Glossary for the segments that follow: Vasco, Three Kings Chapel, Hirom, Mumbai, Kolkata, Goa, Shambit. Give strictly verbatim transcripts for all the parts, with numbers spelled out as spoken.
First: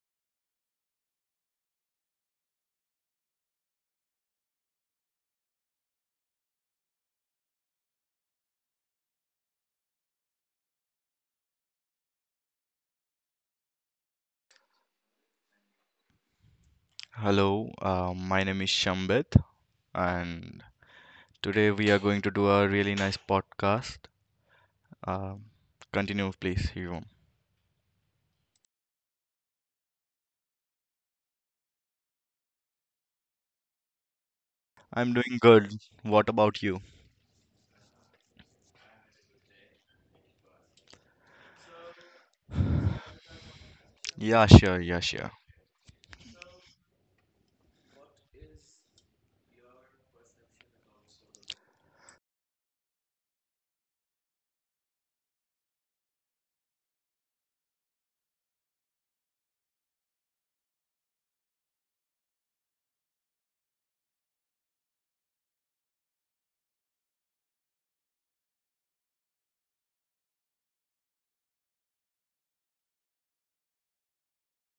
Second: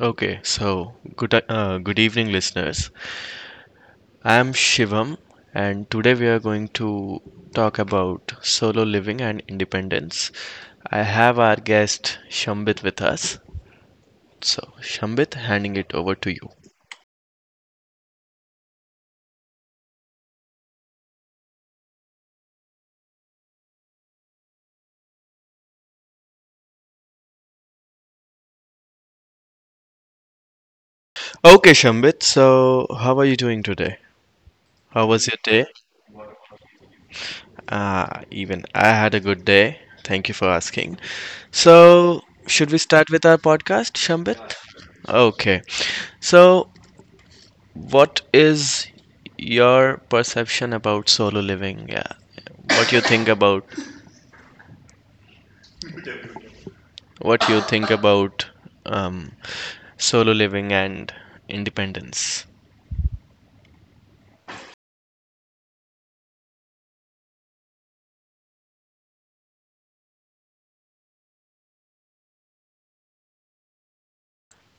Okay, so good uh, good evening, listeners. I am Shivam, and today we are going to talk about solo living and independence. I have our guest Shambit with us. So, Shambit, handing it over to you. Hello, uh, my name is Shambit, and today we are going to do a really nice podcast. Um continue, please, Hirom. Okay, Shambit. So, how are you doing today? How I'm was your doing day? good. What about you? Uh, even I had a good day. Thank you for asking. So, should we start with our podcast, Shambit? Yeah, sure, yeah, sure. Okay. So, what is your perception about solo living? Yeah. What you think about what you think about um, solo living and independence?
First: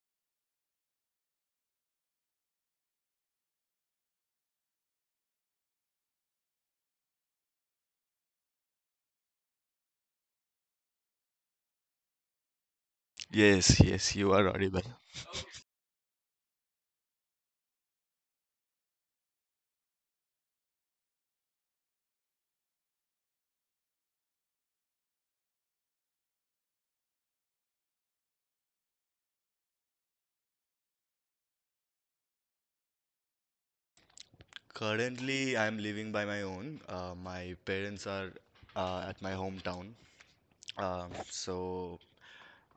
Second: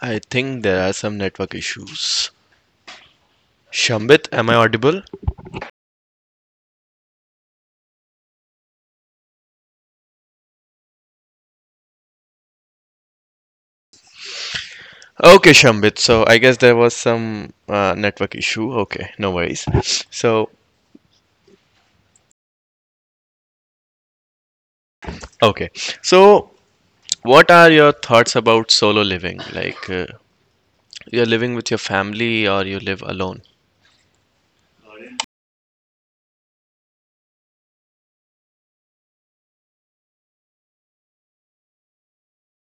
I think there are some network issues. Shambit, am I audible? Yes, yes, you are audible. Okay, Shambit. So I guess there was some uh, network issue. Okay, no worries. So, okay. So, what are your thoughts about solo living? Like, uh, you're living with your family or you live alone? Currently, I'm living by my own. Uh, my parents are uh, at my hometown. Um, so,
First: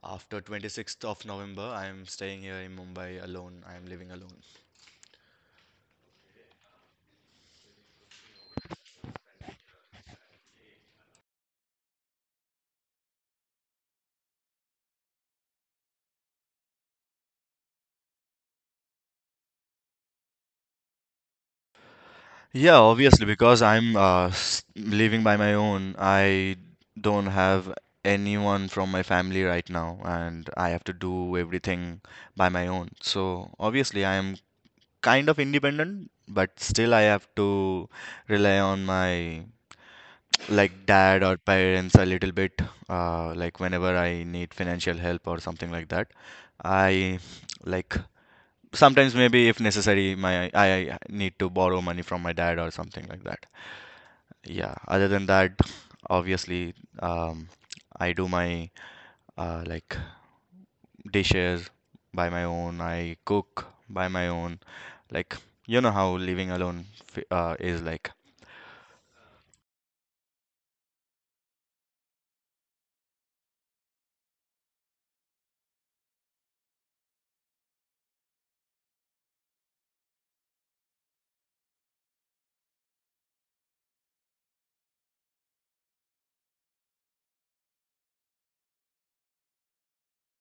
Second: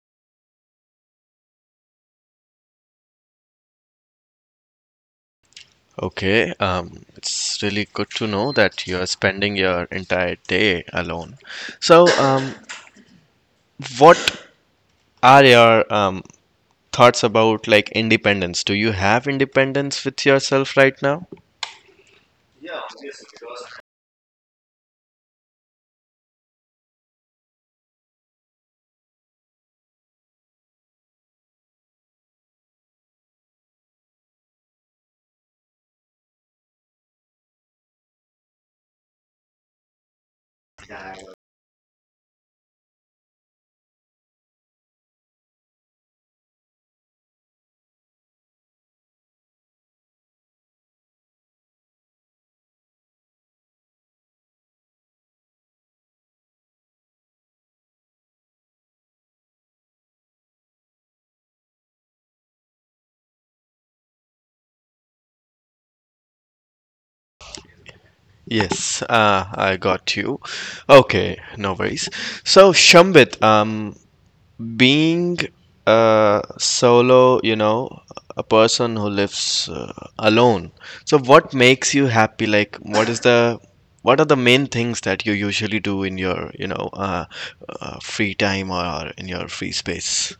after twenty-sixth of November, I'm staying here in Mumbai alone. I'm living alone. Okay, um, it's really good to know that you're spending your entire day alone. So, um, what are your um, thoughts about like independence? Do you have independence with yourself right now? Yeah, obviously, because I'm uh, s- living by my own, I don't have anyone from my family right now, and I have to do everything by my own. So, obviously, I am kind of independent, but still, I have to rely on my like dad or parents a little bit, uh, like whenever I need financial help or something like that. I like sometimes maybe if necessary, my I I need to borrow money from my dad or something like that. Yeah, other than that, obviously, um, I do my uh, like dishes by my own. I cook by my own. Like you know how living alone f- uh, is like. Yes, uh, I got you. Okay, no worries. So, Shambit, um, being a solo, you know, a person who lives uh, alone. So what makes you happy? Like, what is the what are the main things that you usually do in your, you know, uh, uh, free time or in your free space?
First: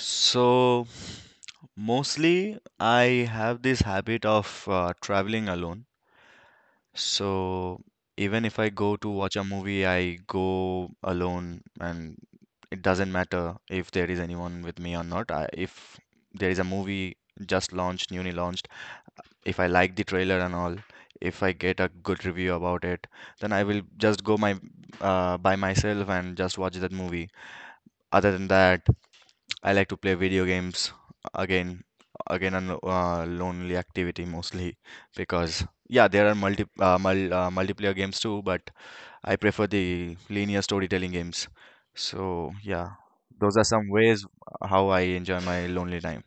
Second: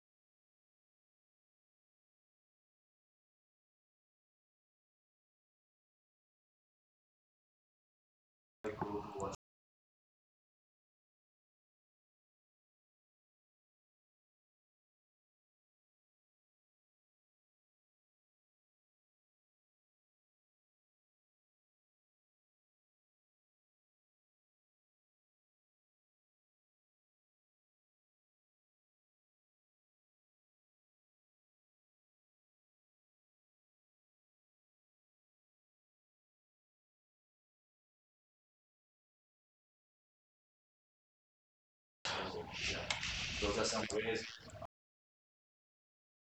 So mostly, I have this habit of uh, traveling alone. So even if I go to watch a movie, I go alone, and it doesn't matter if there is anyone with me or not. I, if there is a movie just launched, newly launched, if I like the trailer and all, if I get a good review about it, then I will just go my uh, by myself and just watch that movie. Other than that, I like to play video games again, again, a lo- uh, lonely activity mostly because yeah, there are multi uh, mul uh, multiplayer games too, but I prefer the linear storytelling games. So yeah, those are some ways how I enjoy my lonely time.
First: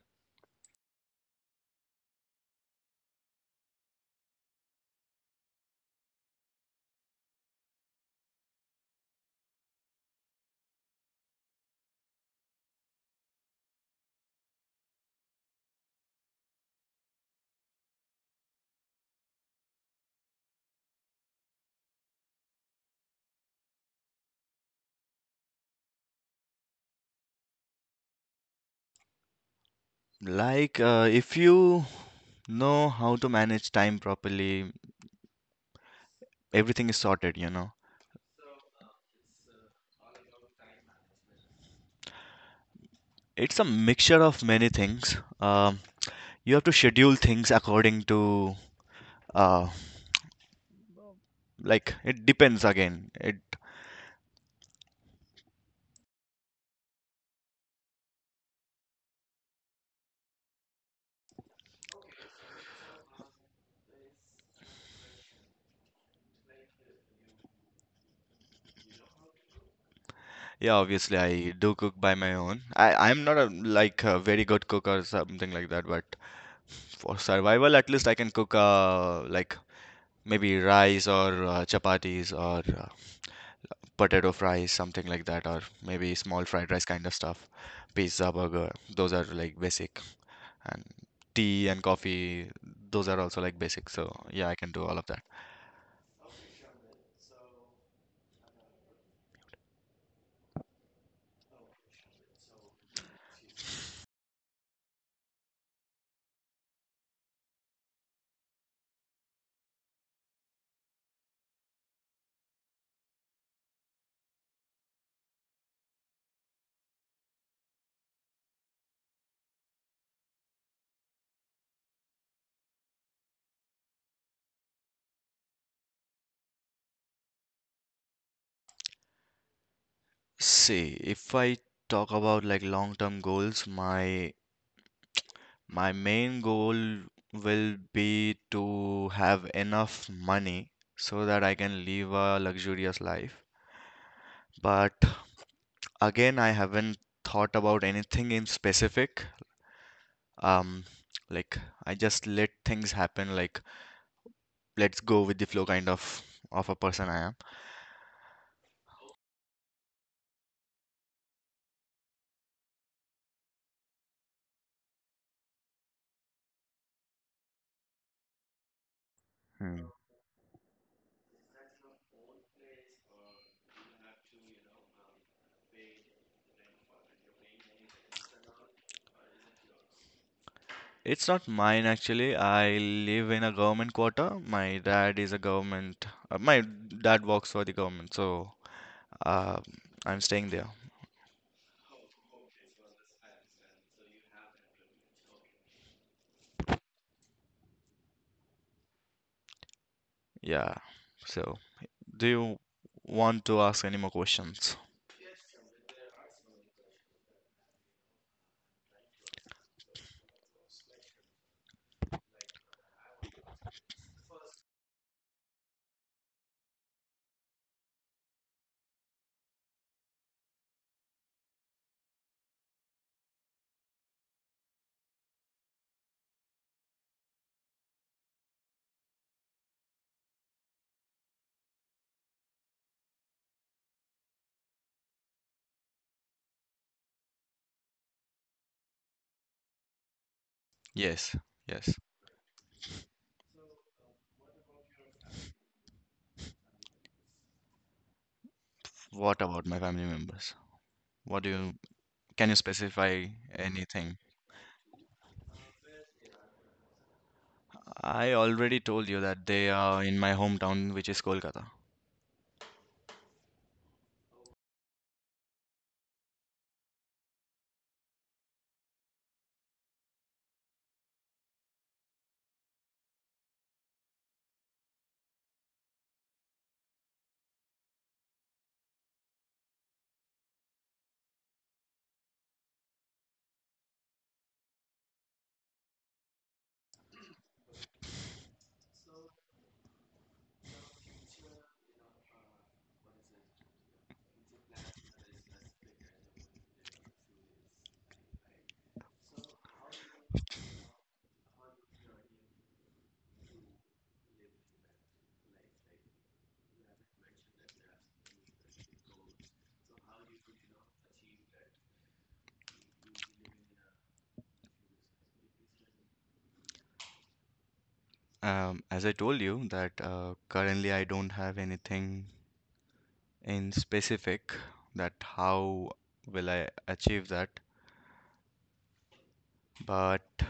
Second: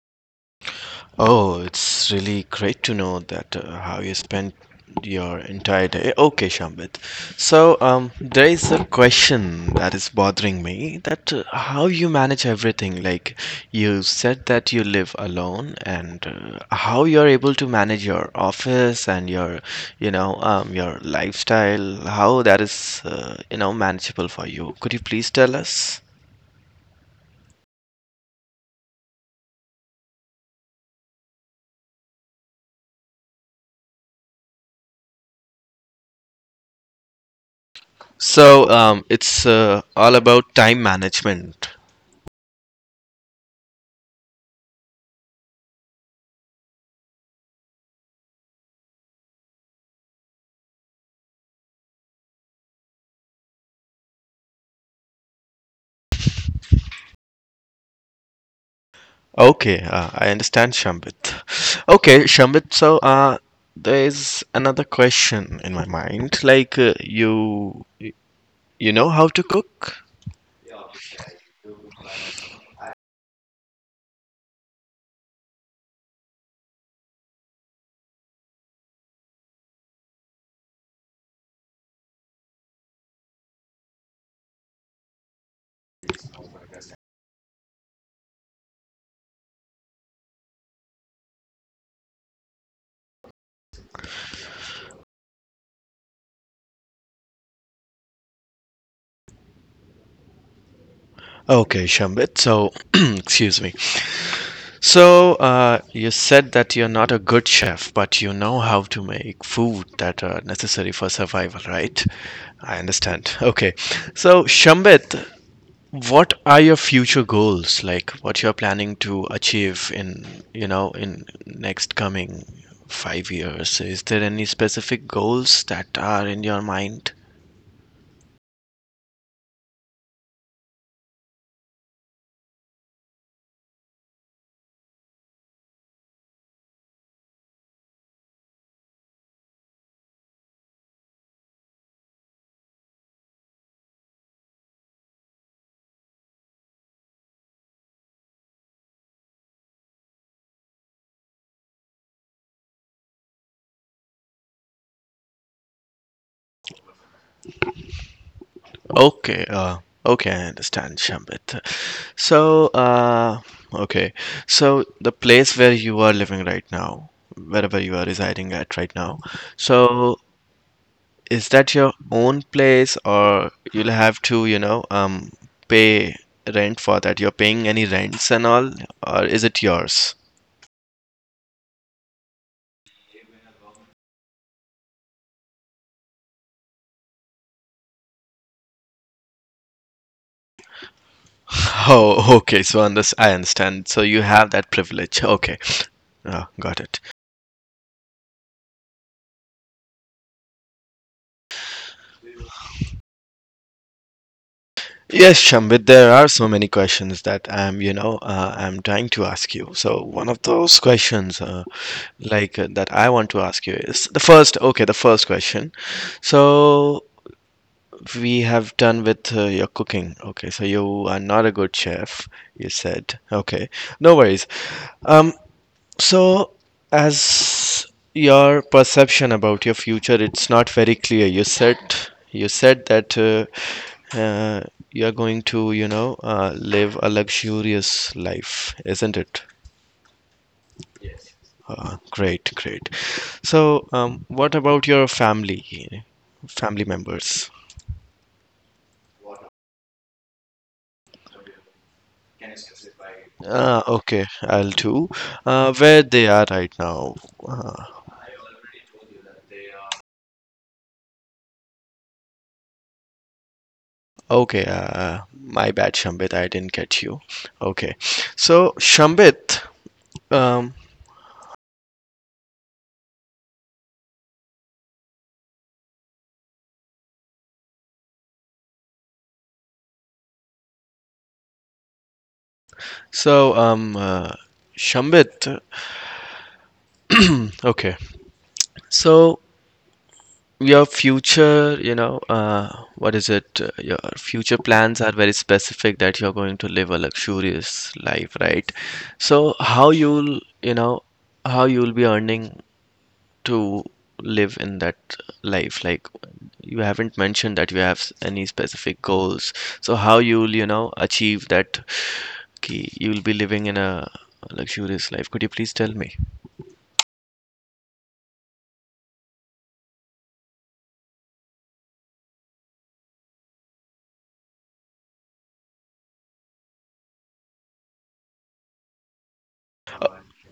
Oh, it's really great to know that uh, how you spent your entire day. Okay, Shambit. So, um, there is a question that is bothering me that uh, how you manage everything. Like you said that you live alone and uh, how you're able to manage your office and your, you know, um, your lifestyle, how that is, uh, you know, manageable for you. Could you please tell us? Like uh, if you know how to manage time properly, everything is sorted, you know. So, um, it's uh, all about time management. It's a mixture of many things. Um, you have to schedule things according to uh, like it depends again it. Okay, uh, I understand, Shambit. Okay, Shambit, so uh, there is another question in my mind. Like, uh, you you know how to cook? Yeah, obviously, I do cook by my own. I i'm not a like a very good cook or something like that, but for survival at least I can cook, uh like maybe rice or uh, chapatis or uh, potato fries, something like that, or maybe small fried rice kind of stuff, pizza, burger. Those are like basic, and tea and coffee, those are also like basic. So yeah, I can do all of that. Okay, Shambit, so excuse me. So, uh, you said that you're not a good chef, but you know how to make food that are necessary for survival, right? I understand. Okay. So, Shambit, what are your future goals? Like what you're planning to achieve in, you know, in next coming five years? Is there any specific goals that are in your mind? See, if I talk about like long term goals, my My main goal will be to have enough money so that I can live a luxurious life. But again, I haven't thought about anything in specific. Um, like I just let things happen, like let's go with the flow kind of of a person I am. Okay, uh, okay, I understand, Shambit. So, uh, okay, so the place where you are living right now, wherever you are residing at right now, Hmm. so is that your own place or you'll have to, you know, um, pay rent for that? You're paying any rents and all, or is it yours? It's not mine actually. I live in a government quarter. My dad is a government, uh, my dad works for the government, so uh, I'm staying there. Oh, okay. So under I understand. So you have that privilege. Okay. Oh, got it. Yeah. So, do you want to ask any more questions? Yes, Shambhit, there are so many questions that I'm, you know, uh, I'm trying to ask you. So one of those questions, uh, like uh, that I want to ask you is the first, okay, the first question. So we have done with uh, your cooking. Okay, so you are not a good chef, you said. Okay, no worries. Um, so as your perception about your future, it's not very clear. You said you said that uh, uh, you are going to, you know, uh, live a luxurious life, isn't it? Yes. Uh, Yes. great, great. So, um, what about your family, family members? What about my family members? What do you can you specify Uh, anything? okay, I'll do. Uh, where they are right now. Uh, I already told you that they are in my hometown, which is Kolkata. okay, uh, uh, my bad, Shambit, I didn't catch you. Okay, so Shambit, um, so um, uh, Shambit, okay, so your future, you know, uh, what is it? Uh, your future plans are very specific that you're going to live a luxurious life, right? So how you'll, you know, how you'll be earning to live in that life? Like you haven't mentioned that you have s- any specific goals. So how you'll, you know, achieve that. Okay, you'll be living in a luxurious life. Could you please tell me? Um, as I told you, that uh, currently I don't have anything in specific that how will I achieve that. But uh,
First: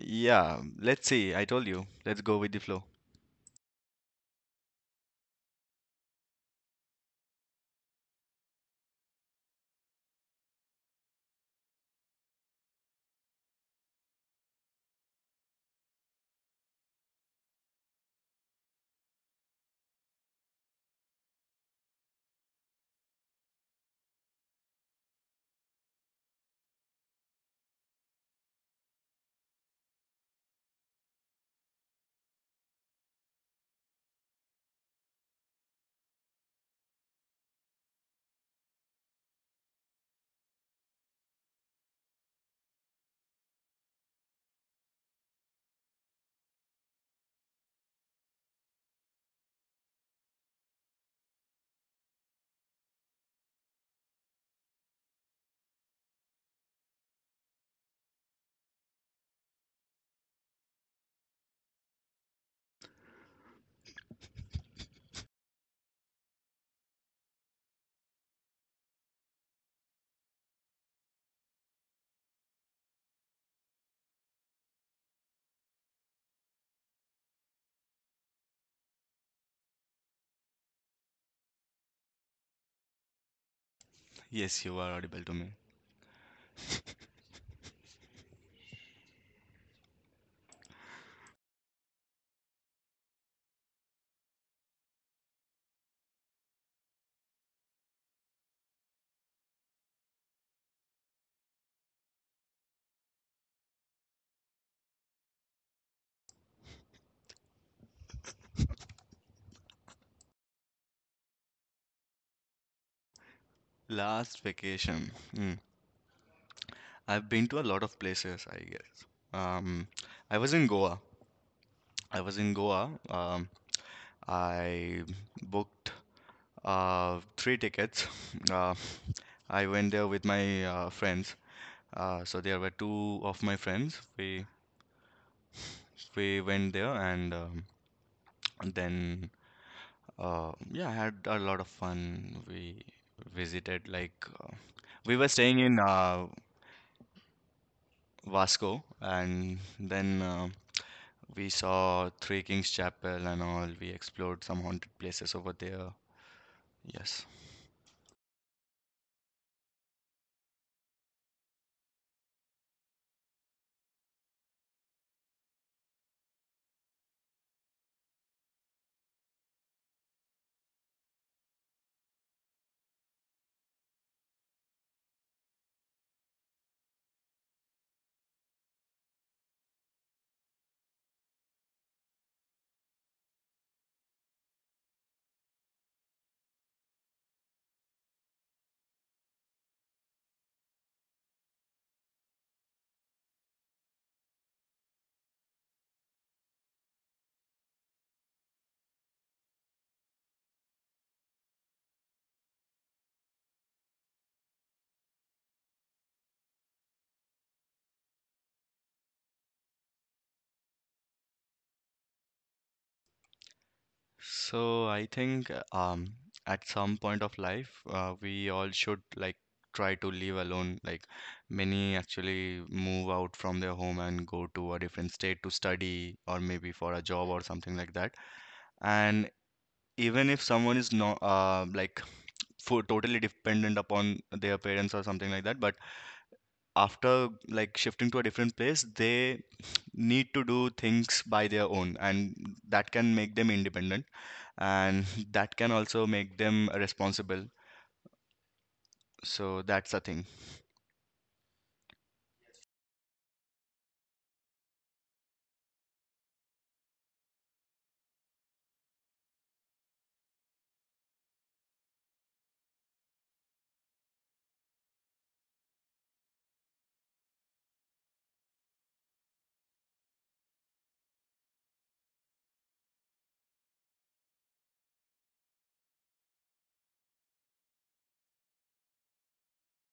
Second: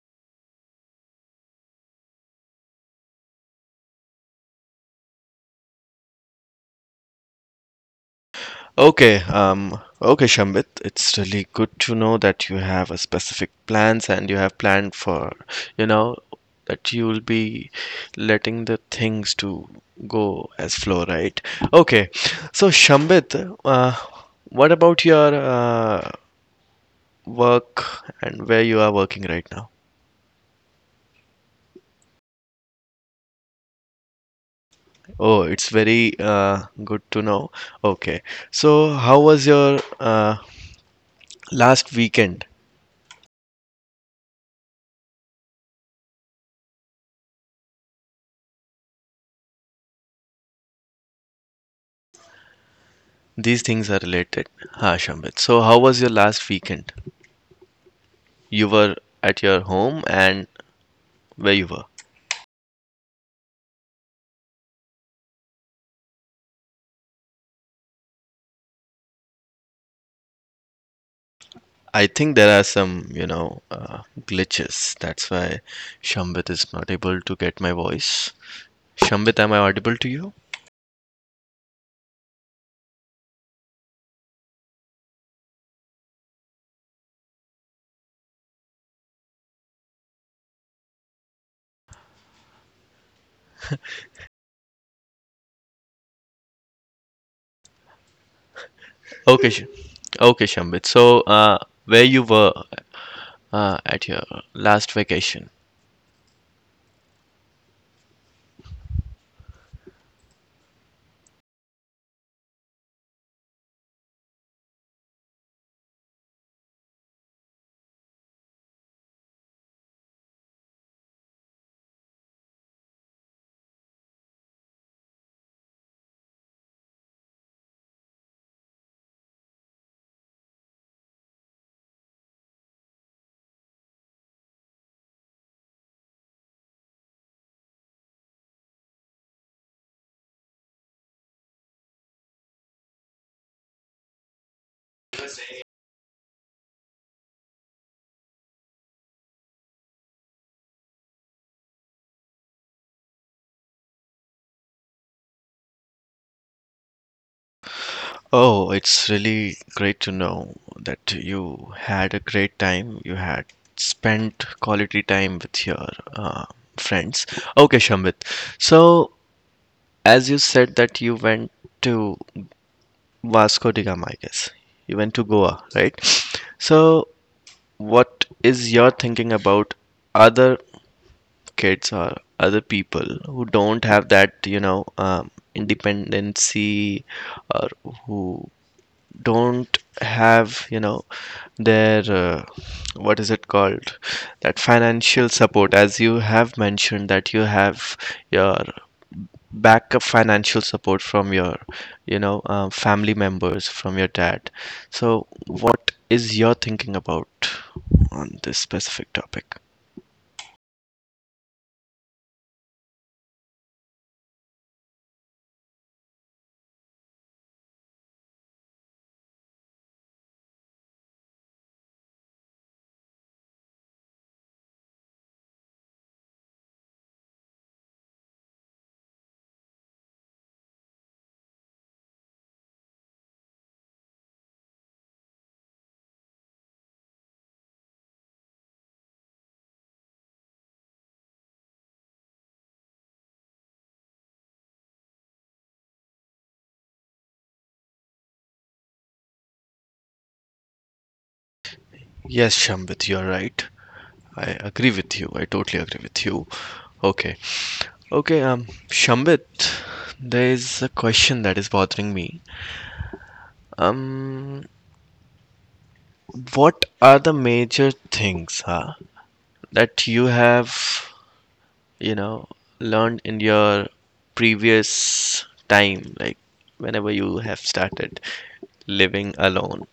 yeah, let's see. I told you, let's go with the flow. Okay, um, okay, Shambit, it's really good to know that you have a specific plans and you have planned for, you know, that you will be letting the things to go as flow, right? Okay, so Shambit, uh, what about your uh, work and where you are working right now? Oh, it's very uh, good to know. Okay, so how was your uh, last weekend? These things are related. Ha, Shambhit. So, how was your last weekend? You were at your home and where you were? I think there are some, you know, uh, glitches. That's why Shambhit is not able to get my voice. Shambhit, am I audible to you? Yes, you are audible to me. Okay, Sh- okay, Shambhit. So, uh, where you were uh, at your last vacation? Last vacation. Mm. I've been to a lot of places, I guess. Um, I was in Goa. I was in Goa. Um, I booked uh, three tickets. Uh, I went there with my uh, friends. Uh, so there were two of my friends. We we went there, and um, then uh, yeah, I had a lot of fun. We visited like uh, we were staying in uh, Vasco, and then uh, We saw Three Kings Chapel and all. We explored some haunted places over there. Yes. Oh, it's really great to know that you had a great time. You had spent quality time with your uh, friends. Okay, Shambhit. So, as you said that you went to Vasco da Gama, I guess. You went to Goa, right? So, what is your thinking about other kids or other people who don't have that, you know, um, independency or who don't have you know their uh, what is it called, that financial support, as you have mentioned that you have your backup financial support from your you know uh, family members, from your dad? So what is your thinking about on this specific topic? So I think uh, um at some point of life, uh, we all should like try to live alone. Like many actually move out from their home and go to a different state to study or maybe for a job or something like that. And even if someone is not uh, like for totally dependent upon their parents or something like that, but after like shifting to a different place, they need to do things by their own, and that can make them independent, and that can also make them responsible. So that's the thing. Yes, Shambhit, you are right. I agree with you. I totally agree with you. Okay, okay, um, Shambhit, there is a question that is bothering me. Um, what are the major things huh, that you have, you know, learned in your previous time, like whenever you have started living alone?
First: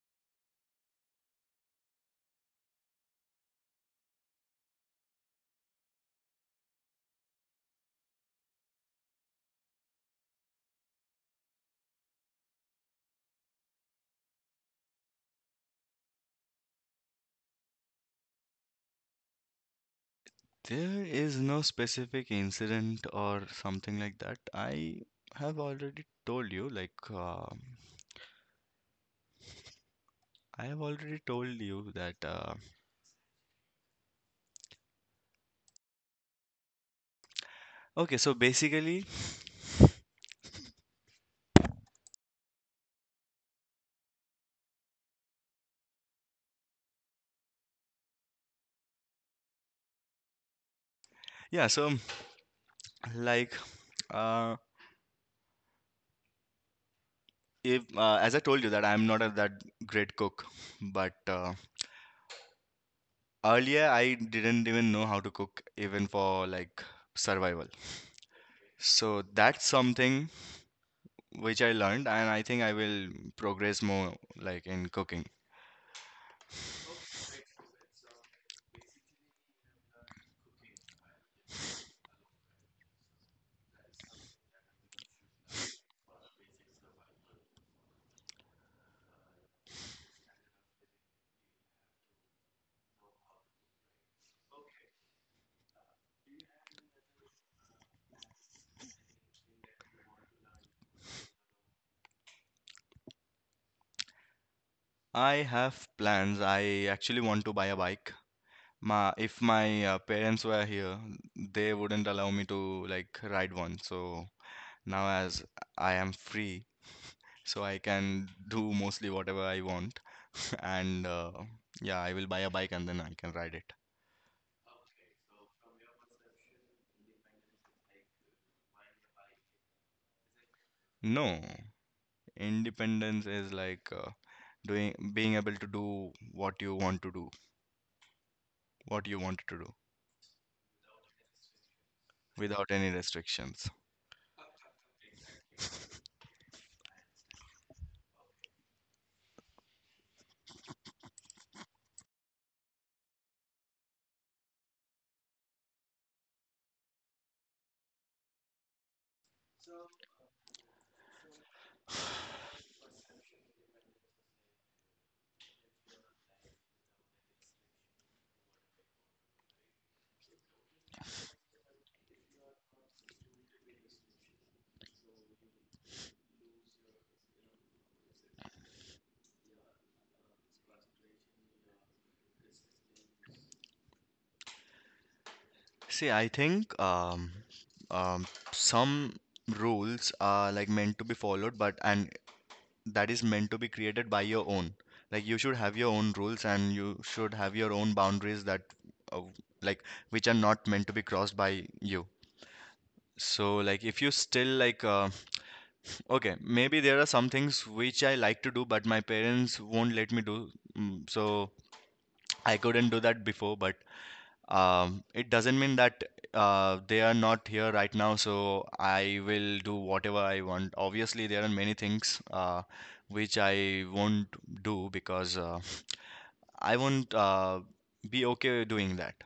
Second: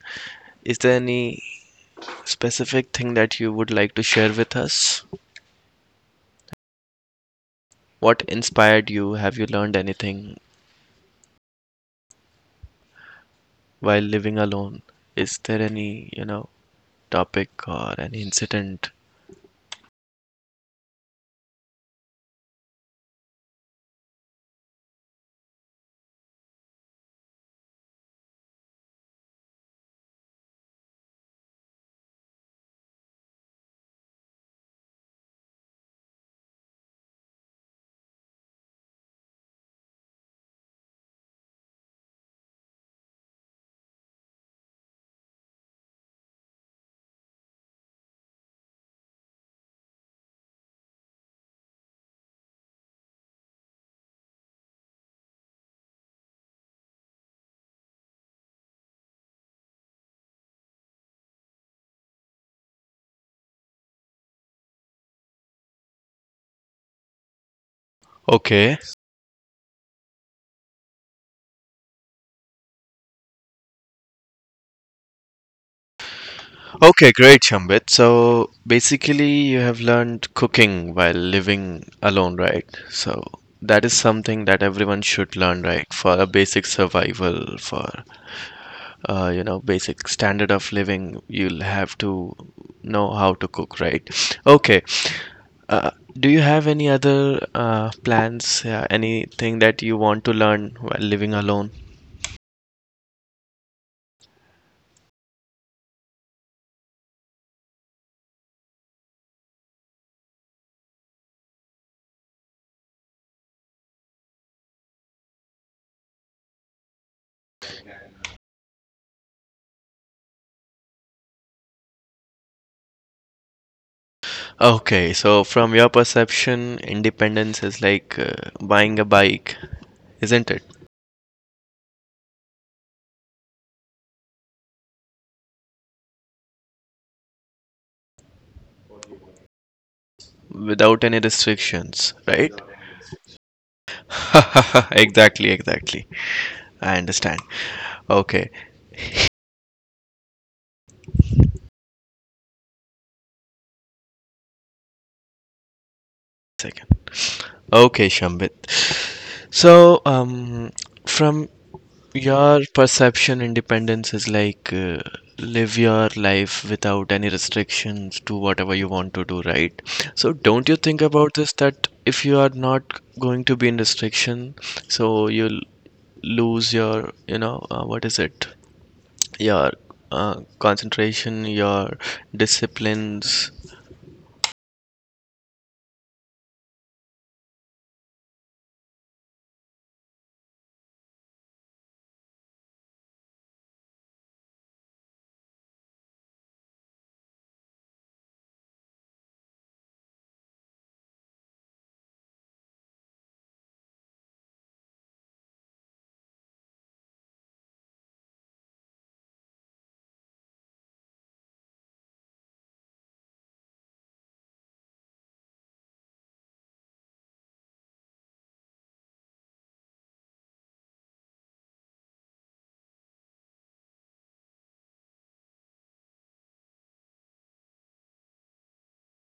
Is there any specific thing that you would like to share with us? What inspired you? Have you learned anything while living alone? Is there any, you know, topic or any incident? There is no specific incident or something like that. i have already told you like uh, I have already told you that uh, okay, so basically yeah, so like uh, if uh, as I told you that I'm not a that great cook, but uh, earlier, I didn't even know how to cook, even for like survival. Okay. So that's something which I learned, and I think I will progress more like in cooking. Okay, great, Shambhit. So basically, you have learned cooking while living alone, right? So that is something that everyone should learn, right? For a basic survival, for uh, you know, basic standard of living, you'll have to know how to cook, right? Okay. Uh, do you have any other uh, plans, uh, anything that you want to learn while living alone? I have plans. I actually want to buy a bike. My if my uh, parents were here, they wouldn't allow me to like ride one. So now as I am free, so I can do mostly whatever I want, and uh, yeah, I will buy a bike, and then I can ride it. Okay, so from your perception, independence is like uh, buying a bike, isn't it? No. Independence is like uh, doing being able to do what you want to do, what you wanted to do Without any restrictions, right? without any restrictions. Exactly, exactly. I understand. Okay, second. Okay, Shambit. So, um, from your perception, independence is like uh, live your life without any restrictions, do whatever you want to do, right? So, don't you think about this that if you are not going to be in restriction, so you'll lose your, you know, uh, what is it? Your uh, concentration, your disciplines, See, I think um, um, some rules are like meant to be followed, but and that is meant to be created by your own. Like you should have your own rules, and you should have your own boundaries that uh, like which are not meant to be crossed by you. So like if you still like uh, okay, maybe there are some things which I like to do, but my parents won't let me do. mm, So I couldn't do that before, but um, it doesn't mean that uh, they are not here right now, so I will do whatever I want. Obviously, there are many things uh, which I won't do because uh, I won't uh, be okay doing that.